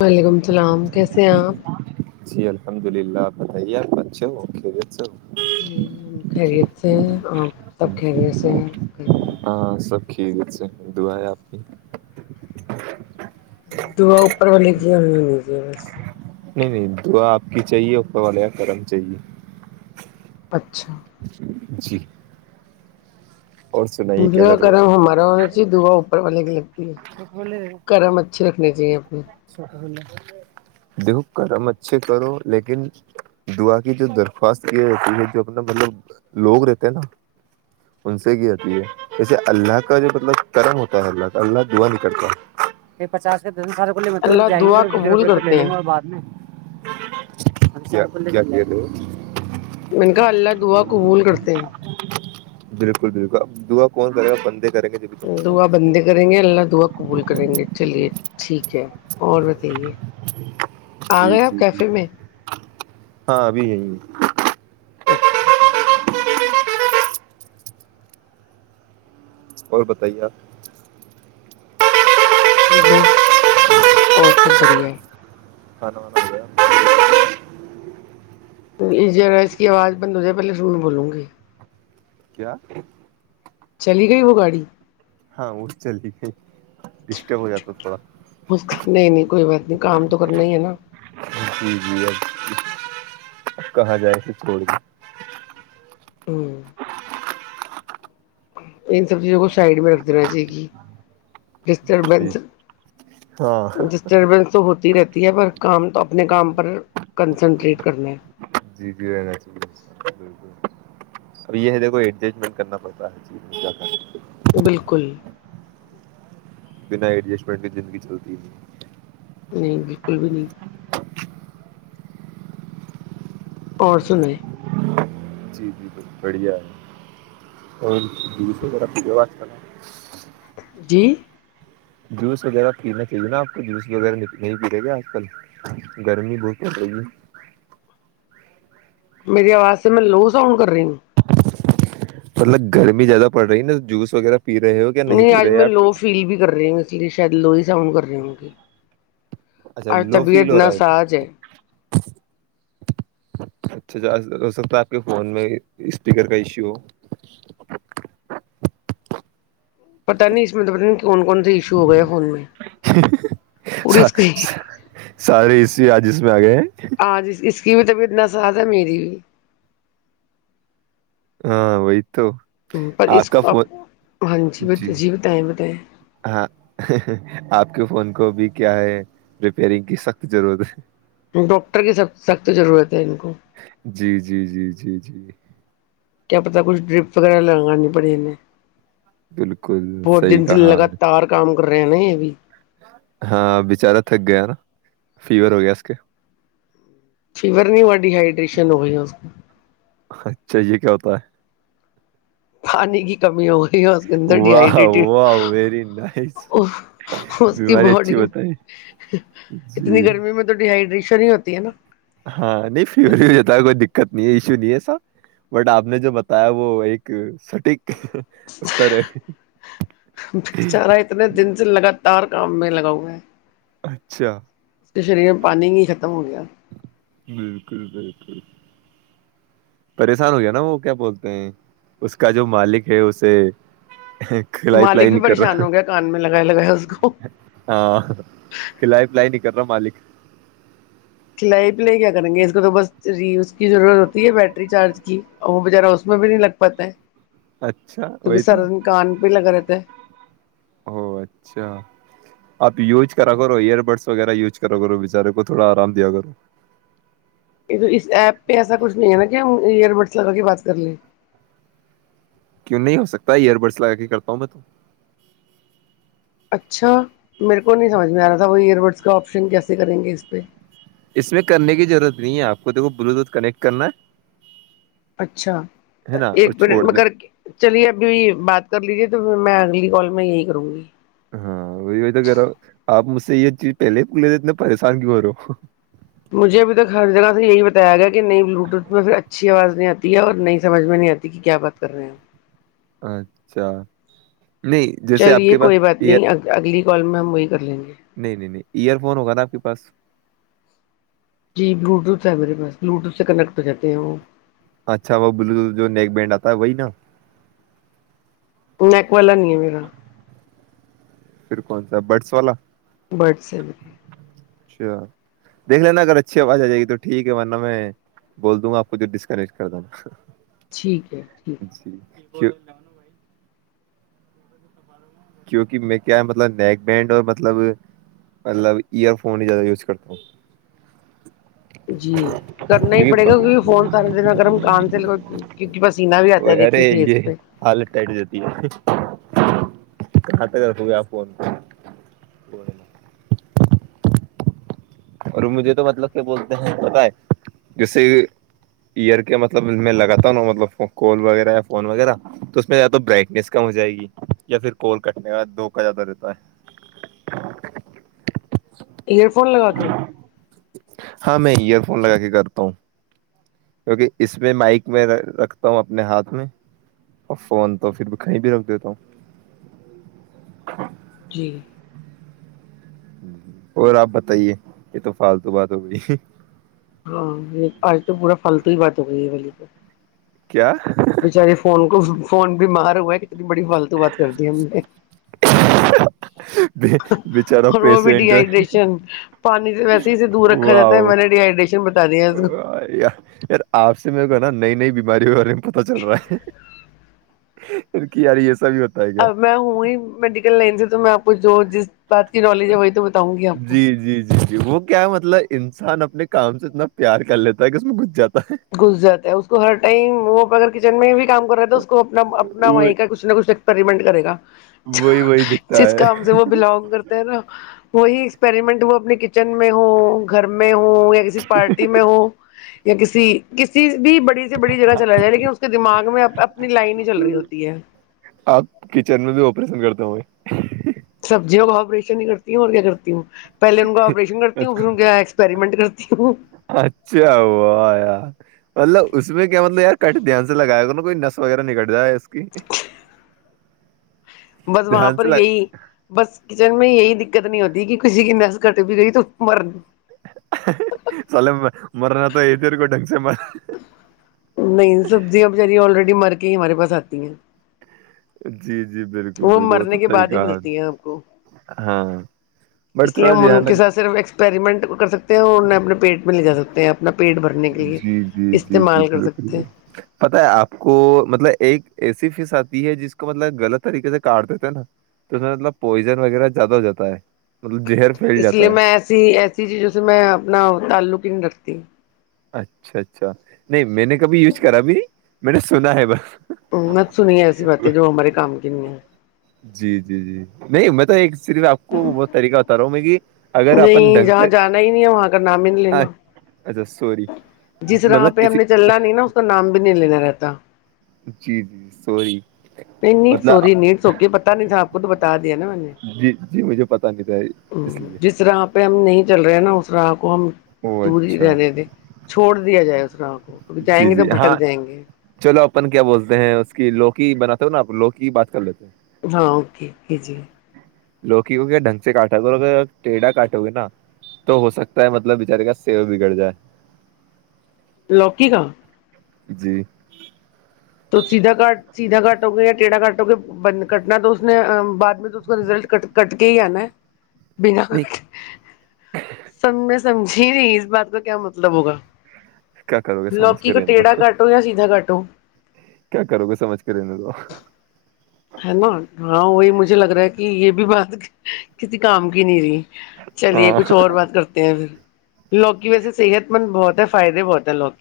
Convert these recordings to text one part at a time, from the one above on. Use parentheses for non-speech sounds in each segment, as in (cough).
وعلیکم السلام کیسے ہیں آپ جی الحمد للہ ار پنچ کے س جی ہم خیریت سے آپ تب خیریت سے ہیں کر ھیک سے دع ہے آپ کی دو اپر والے کی ب نہیں نہیں دعا آپ کی چاہیے والالیا کرم چاہیے اچھا جی اور سنائیے کیا مسرا کر رہے ہو کرم ہمارا ہونا چاہیے دا اوپر والگ لگتی ہے کرم اچھے رکھنی چاہیے اپنے دیکھو کرم اچھے کرو لیکن دعا کی جو درخواست کی جاتی ہے جو اپنا مطلب لوگ رہتے ہیں نا ان سے کی آتی ہے جیسے اللہ کا جو مطلب کرم ہوتا ہے اللہ کا اللہ دعا نہیں کرتااس سارے کوے مطل تو اللہ ج گی دعا پھرے قبول پڑے تو لے کرتے لیں ہیں گا اور بعد میں (unintelligible) انن کا اللہ دعا قبول کرتے ہیں بالکل بالکل دوا کون کرے گا بند دعا بندے کریں گے اللہ دعا قبول کریں گے چلیے ٹھیک ہے اور بتائیے آ جی گئے آپ جی جی کیفے میں ہاں ابھی یہ ہاں اوکے اوے اور بتائیےپ بس اور سب بڑھیا ہے ہ نے جرا اس کی آواز بند ہو جائے پہلے سون بولوں گی کیا چلی گئی وہ گاڑی ہاں وہ چلی گئی ڈسٹرب ہو جاتا تھوڑا اچ نہیں نہیں کوئی بات کام تو کرنا ہی ہے نا جی جی اب کہاں جائے کہ چھوڑ کے ہ (unintelligible) ان سب چیزوں کو سائڈ میں رکھ دینا چاہیے کہ جی ڈسٹربنس ہاں ڈسٹربینس تو ہوتی رہتی پر کام تو اپنے کام پر کنسنٹریٹ کرنا ہے جی جی رہنا چاہیے بالک اب یہ ہے دیکھ ایڈسٹمنٹ کرنا پڑتا ہے بالکل بنا ایڈجسٹمنٹ کے زندگی چلتی ہی نہیں نہیں بالکل بھی نہیں اور سن (unintelligible) جی جی ب بڑھیا ہے اورس وغیرہ کی بات کرنا جی جوس وغیرہ پا چاہیے نا آپ کو جوس وغیرہ نہیں پی رہے گے آج کل گرمی بہت پ رہی ہے میری آواز سے میں لو ساؤنڈ کر رہی ہوں مطلب گرمی زیادہ پڑ رہی نا جوس وغیرہ پی رہے ہو کیا نہیں پی آج رہے میں آپ لو فیل بھی کر رہی ہوں اس لیے شاید لو ہی ساؤنڈ کر رہی ہوں گی اچھا اورر لو فیل طبیعت ہو رہا نا ساز ہے اچھا ہو سکتا ہے آپ کے فون میں اسپیکر کا ایشو ہو پتا نہیں اس مطلب کون کون سےا ایشو ہو گئے فون میں پوری اسکرین جی آجیش میں آ گئے ہیں آاں ج اس (unintelligible) کی بھی تب اتنا ساتھ ہے میری بھی ہاں وئیت تو پر آپ اس کا کو اب فون ہاں بت جی بتائیں بتائیں ہاں آپ آ کے فون کو بھی کیا ہے ریپیئرنگ کی سخت ضرورت ہے (unintelligible) ڈاکٹر کی سخ سخت ضرورت ہے ان کو ہے جی جی جی جی جی کیا پتا کچھ ڈرپ وغیرہ ل گا نہیں بڑیں بالکل صحی کہ رہنے ہے بھی ہاں بچارا تھک گیا نا فیور ہو گیا اس کے فیور نہیں ہوا ڈیہائیڈریشن ہو گئی اس کو اچھا یہ کیا ہوتا ہے پانی کی کمی ہو اس کے اندر ڈ واہ ہائڈریٹیڈ واہ ویری نائس اس کی بیماری اچھی باڈی بتائی اتنی جی گرمی میں تو ڈ ہائڈریشن شریع ہوتی ہے نا ہاں نہیں فیور جتا ہے کوئی دقت نہیں ہے ایشو نہیں ہے ایسا بٹ آپ نے جو بتایا وہ ایک سٹیک بیےچارہ اتنے دن سے لگاتار (unintelligible) گمب لگاؤے اچھا پانی ہی ختم ہو گیا بالکل بالکل پریشان ہو گیا نا وہ کیا بولتے ہیں اس کا جو مالک ہے اسے کل مالک پلائی بھی نہیں کر پریشان رہا ہو گیا کان میں لگائے لگایا اس کو ہاں کل پلائی کرا مالک (unintelligible) کھلائی پلائی کیا کریں گے اس کو تو بس ری اس کی ضرورت ہوتی ہے بیٹری چارج کی اور وہ بچارہ اس میں بھی نہیں لگ پاتا ہے اچھا ت بھی وہی تو سارا دن کان پہ لگا رہے تھ (unintelligible) او اچھا آپ یوز کرا کرو ایئر بڈس وغیرہ یوز کرا کرو بچارے کو تھوڑا آرام دیا کرو یہ تو اس ایپ پہ ایسا کچھ نہیں ہے نا کہ ہم ایئر بڈس لگا کے بات کر لیں کیوں نہیں ہو سکتا ایئر بڈس لگا کے کرتا ہوں میں تو اچھا میر کو نہیں سجھ میں آ رہ تھا کوئی ایئروورٹ اس کا آپشن کیسے کریں گے اس پہ اس میں کرنے کی ضرورت نہیں ہے آپ کو دیکھ بلوٹوتھ کنیکٹ کرنا ہے اچھا ہے نا اور ایک منٹ چھوڑ میں دیں کر کے چلیے ابھی بات کر لیجیے تو میں اگلی کال میں یہی کروں گی ہاں وہی وہی تو کہہ رہا ہو آپ مجھ سے یہ چیز پہلے ہی بک لیتے اتنے پریشان کیوں ہو رہو ہو مجھے ابھی تک ہر جگہ سے یہی بتایا گیا کہ نئی بلوٹوتھ میں پھر اچھی آواز نہیں آتی ہے اور نئی سمجھ میں نہیں آتی کہ کیا بات کر رہے ہیں اچھا نہیں جیسے آپ چلیے کے پاس کوئی بات ایئر نہیں اگلی گل میںم وہی کر لینی نہیں نہیں نہیں ایئر فون ہوگا نا آپ کے پاس جی بلوٹوتھ ہے میرے پاس بلوٹوتھ سے کنیکٹ ہو جاتے ہیں وہ اچھا وہ بلو جو نیک بینڈ آتا ہے وہی نا مک والا نہیں ہے میرا (unintelligible) پھر کون سا ہے بٹس والا برڈ سے بھی اچھا دیکھ لینا اگر اچھی آواز آ جائے گی تو ٹھیک ہے ورنہ میں بول دوں گا آپ کو جو ڈسکریج کر د ٹھیک ہے ٹھیک ش ل نو بھائی (unintelligible) کیونکہ میں کیا مطلب نیک بینڈ اور مطلب مطلب ایئر فون ہی زیادہ یوز کرتا ہوں جی کرنا ہی پڑے گا کیونکہ کیکہ فون سارے دن اگر ہم کان سے ل کیونکہ پسینہ بھی آتا ہے ارے دیکھیے فیس یہ پہ حالت خات کر خب آپو (unintelligible) اور مجھے تو مطلب کیا بولتے ہیں پت ہے جیسے ایئر کے مطلب میں لگاتا ہوں نا مطلب کوال وغیرہ یا فون وغیرہ تو اس میںد برائٹنیس کم ہو جائے گی یا پھر کل کٹنے کا دوکا زیادہ رہتا ہے ئ (unintelligible) فون لگا کے ہاں میں ایئر فون لگا کے کرتا ہوں کیونکہ اس میں مائک میں رکھتا ہوں اپنے ہاتھ میں اور فون تو پھر کہیں بھی رکھ دیتا ہوں جی اور آپ بتائیے یہ تو فالتو بات ہو گئی ہاں یہ آج تو پورا فالتو ہی بات ہو گئی ہے بلی تو کیا بچاری فون کو فون بھی مار ہو اتنی بڑی فالتو بات کر دی ہے م نے بچارا اور وہ بھی پیشنٹ ڈیہائیڈریشن پانی سے ویسے ہیے دور رکھا جاتا ہے واؤ میں نے ڈیہائیڈریشن بتا دیا اس کو یار یار آپ سے میرے کو نا نئی نئی بیماریوں کے بارے میں پتا چل رہا ہے پھر کیی رہ ہے س اب میں ہوں ہی میڈیکل لائن سے تو میں آپ کو جو جس بات کی نالج ہے وہی تو بتاؤں گی آپ کو جی جی جی وہ کیا ہے مطلب انسان اپنے کام سے اتنا پیار کر لیتا ہے کہ اس میں گس جاتا ہے گز جرتا ہے اس کو ہر ٹائم وہ اگر جن میں بھی کام کر رہا ہے تو اس کو اپنا اپنا وہ وہیں کا کچھ نہ کچھ ایکسپریمنٹ کرے گا وہی وہی دکھتا جس ہے کام سے وہ بلونگ کرتا ہے نا وہی ایکسپریمنٹ وہ اپنے چن میں ہو گھر میں ہو یا کسی پارٹی میں ہو یا کسی س کسیز بھی بڑی سے بڑی جگہ چلا جائے لیکن اس کے دماغ میں اپنی لائن ہی چل رہی ہوتی ہے تو سبزیوں کا آابریشن نہیں کرتی ہوں اور کیا کرتی ہوں پہلے ان کا آپریشن کرتی ہوں پھر ان کے ایکسپریمنٹ کرتی ہ اچھا ہو یار مطلب اس میں کیا مطلب یار کٹ دھیان سے لگایا گ نا کوئی نس وغیرہ نکٹ جائے اس کی بس وہاں دھیان پر سے لگ یہی بس کچن میں یہی دقت نہیں ہوتی کہ کسی کی گٹ بھی گئی تو مرن سل مر نہ تو یہ تیر کو ڈھنگ سے مر نہیں تی ہیں (unintelligible) بالکل وہ بالکل تو مرنے کے صحیح بعد ہی کہا ملتی ہیں آپ کو ہاں بٹ اس لیے تھوڑا ہم ان دھیان کے رکھ ساتھ صرف ایکسپریمنٹ کر سکتے ہیں اورہیں اپنے پیٹ میں لے جا سکتے ہیں اپنا پیٹ بھر جی جی جی جی بالکل ہیں پت ہے آپ کو مطلب ایک ایسی فس آتی ہے جس کو مطلب غلط طریقے سے کاٹ دیتے تھے نا تو اس میں مطلب پوائزن وغیرہ زیادہ ہو جاتا ہے مطلب زہر پھیل اس لیے جاتا ہے میں ایسی ایسی چیزوں سے میں اپنا تعلق نہیں رکھتی ت اچھا اچھا نہیں میں نے کبھی یوز کرا اب میں نے سنا ہے بس ہ میں سنی ہے ایسی باتیں جو ہمارے کام کی نہیں ہے جی جی جی نہیں میں تو ایک صرف آپ کو بہت طریقہ بتا رہا ہوں میں کہ اگر ہے اپن نہیں ڈھنگ جہاں سے جانا ہی نہیں ہے وہاں کا نام ہی نہیں لینا اچھا سوری جس راہ مطلب پہ ہم کسی نے چلنا نہیں نا اس کا نام بھی نہیں لینا رہتا جی جی سوروری نیٹ سوری نید سوک پت نہیں تھا آپ کو تو بتا دیا نا میں نے جی جی مجھے پتا نہیں تھا اس لیے جس طرح پہ ہم نہیں چل رہے نا اس خرابپ کو ہم او دور ہی اچھا رہنے دیں چھوڑ دیا جائے اس راہ کو ک جائیں جی گے تو جی ہاں بھٹک جائیں گے چلو اپن کیا بولتے ہیں اس کی لوکی بناتے نا آپ لوگ کی بات کر لیتے ہیں ہاں اوکے بھیجی گئے لوکی کو کیا ڈھنگ سے کاٹا گ اور ا ٹیھا کاٹو گے نا تو ہو سکتا ہے مطلب بچارے کا سیو بگڑ جائے لکی کا جی تو سیدھا کاٹ سیدھا کاٹو گے یا ٹیڑھا کاٹو گے کٹنا تو اس نے بعد میں تو اس کا رزلٹ ک کٹ کے ہی آنا ہے بنا نہیں س سمجھی نہیں اس بات کا کیا مطلب ہوگا کیا کرو گے سمجھ لوکی کے کو رہنے دو ٹیڑا کٹو یا سیدھا کاٹو کیا کرو گے سمجھ کرنے کو ہے نا ہاں وہی مجھے لگ رہا ہے کہ یہ بھی بات کسی کام کی نہیں رہی چلیے ہاں کچھ اور بات کرتے ہیں پھر لوکی ویسے صحت مند بہت ہے فائدے بہت لوک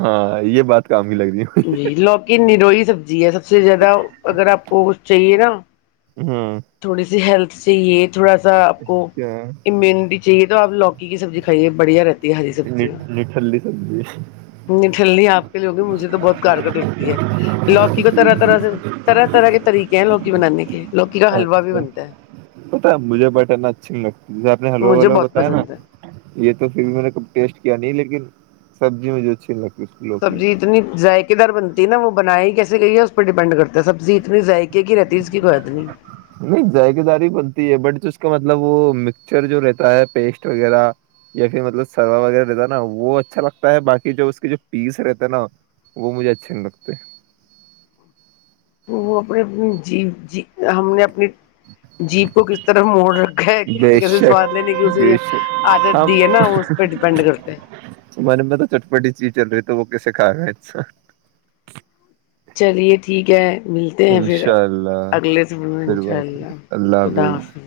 ہاں یہ بات کام کی لگ رہی ہے۔ جی لوکی نیروئی سبزی ہے سب سے زیادہ اگر آپ کو کچھ چاہیے نا ہاں تھوڑی سی ہیلتھ سے یہ تھوڑا سا آپ کو کیا امیونٹی چاہیے تو آ لوکی کی سبزی کائیے بڑیا رہتی ہری نٹھلی سبزی سبزیاںٹھللی آپ کے لوگ مجھے تو بہت کارگگر لگتی ہے لوکی کو طرح طرح سے طرح طرح کے طریقے ہیں لوکی بنانے کے لوکی کا حلوا بھی اچھا بنتا ہے پتا ہے مجھے بٹن اچھی نہیں لگتی جیسے آپ نے حلوا مجھے والا بہت بتایا نا پسند ہے یہ تو پھر بھی میں نے کب ٹیسٹ کیا نہیں لیکن سبزی مجھے اچھی لگتی اس کی لوکی کی۔ سبزی اتنی ذائقے دار بنتی ہے نا وہ بناائی ہی کیے گئی ہے اس پ پر ڈیپینڈ کرتے ہیں سب نہیں ذائقے داری بنتی ہے بٹ تو اس کا مت مطلب وہ مکسچر جو رہتا ہے پیسٹ وغیرہ یا پھر مطلب سروا وغیرہ رہتا ہے نا وہ اچھا لگتا ہے باقی جو اس کے جو پیس رہتا ہے نا وہ مجھے اچھے نہیں لگتے تو وہ اپنے اپنی جی ج ہم نے اپنی جیپ کو کس طرح موڑ رکھا ہے کیسے بے کیسے شک سواد لینے کی اسے بے شک عادت ہاں دی ہے نا وہ اس پہ ڈیپینڈ کرتے ہیں کے سکھا رہا ہیں س وق چلیے ٹھیک ہے ملتے ہیں پھر انشاء اللہ اگلے دب میں ان پھر شاء بات ہوگی، اللہ اللہ خدا حافظ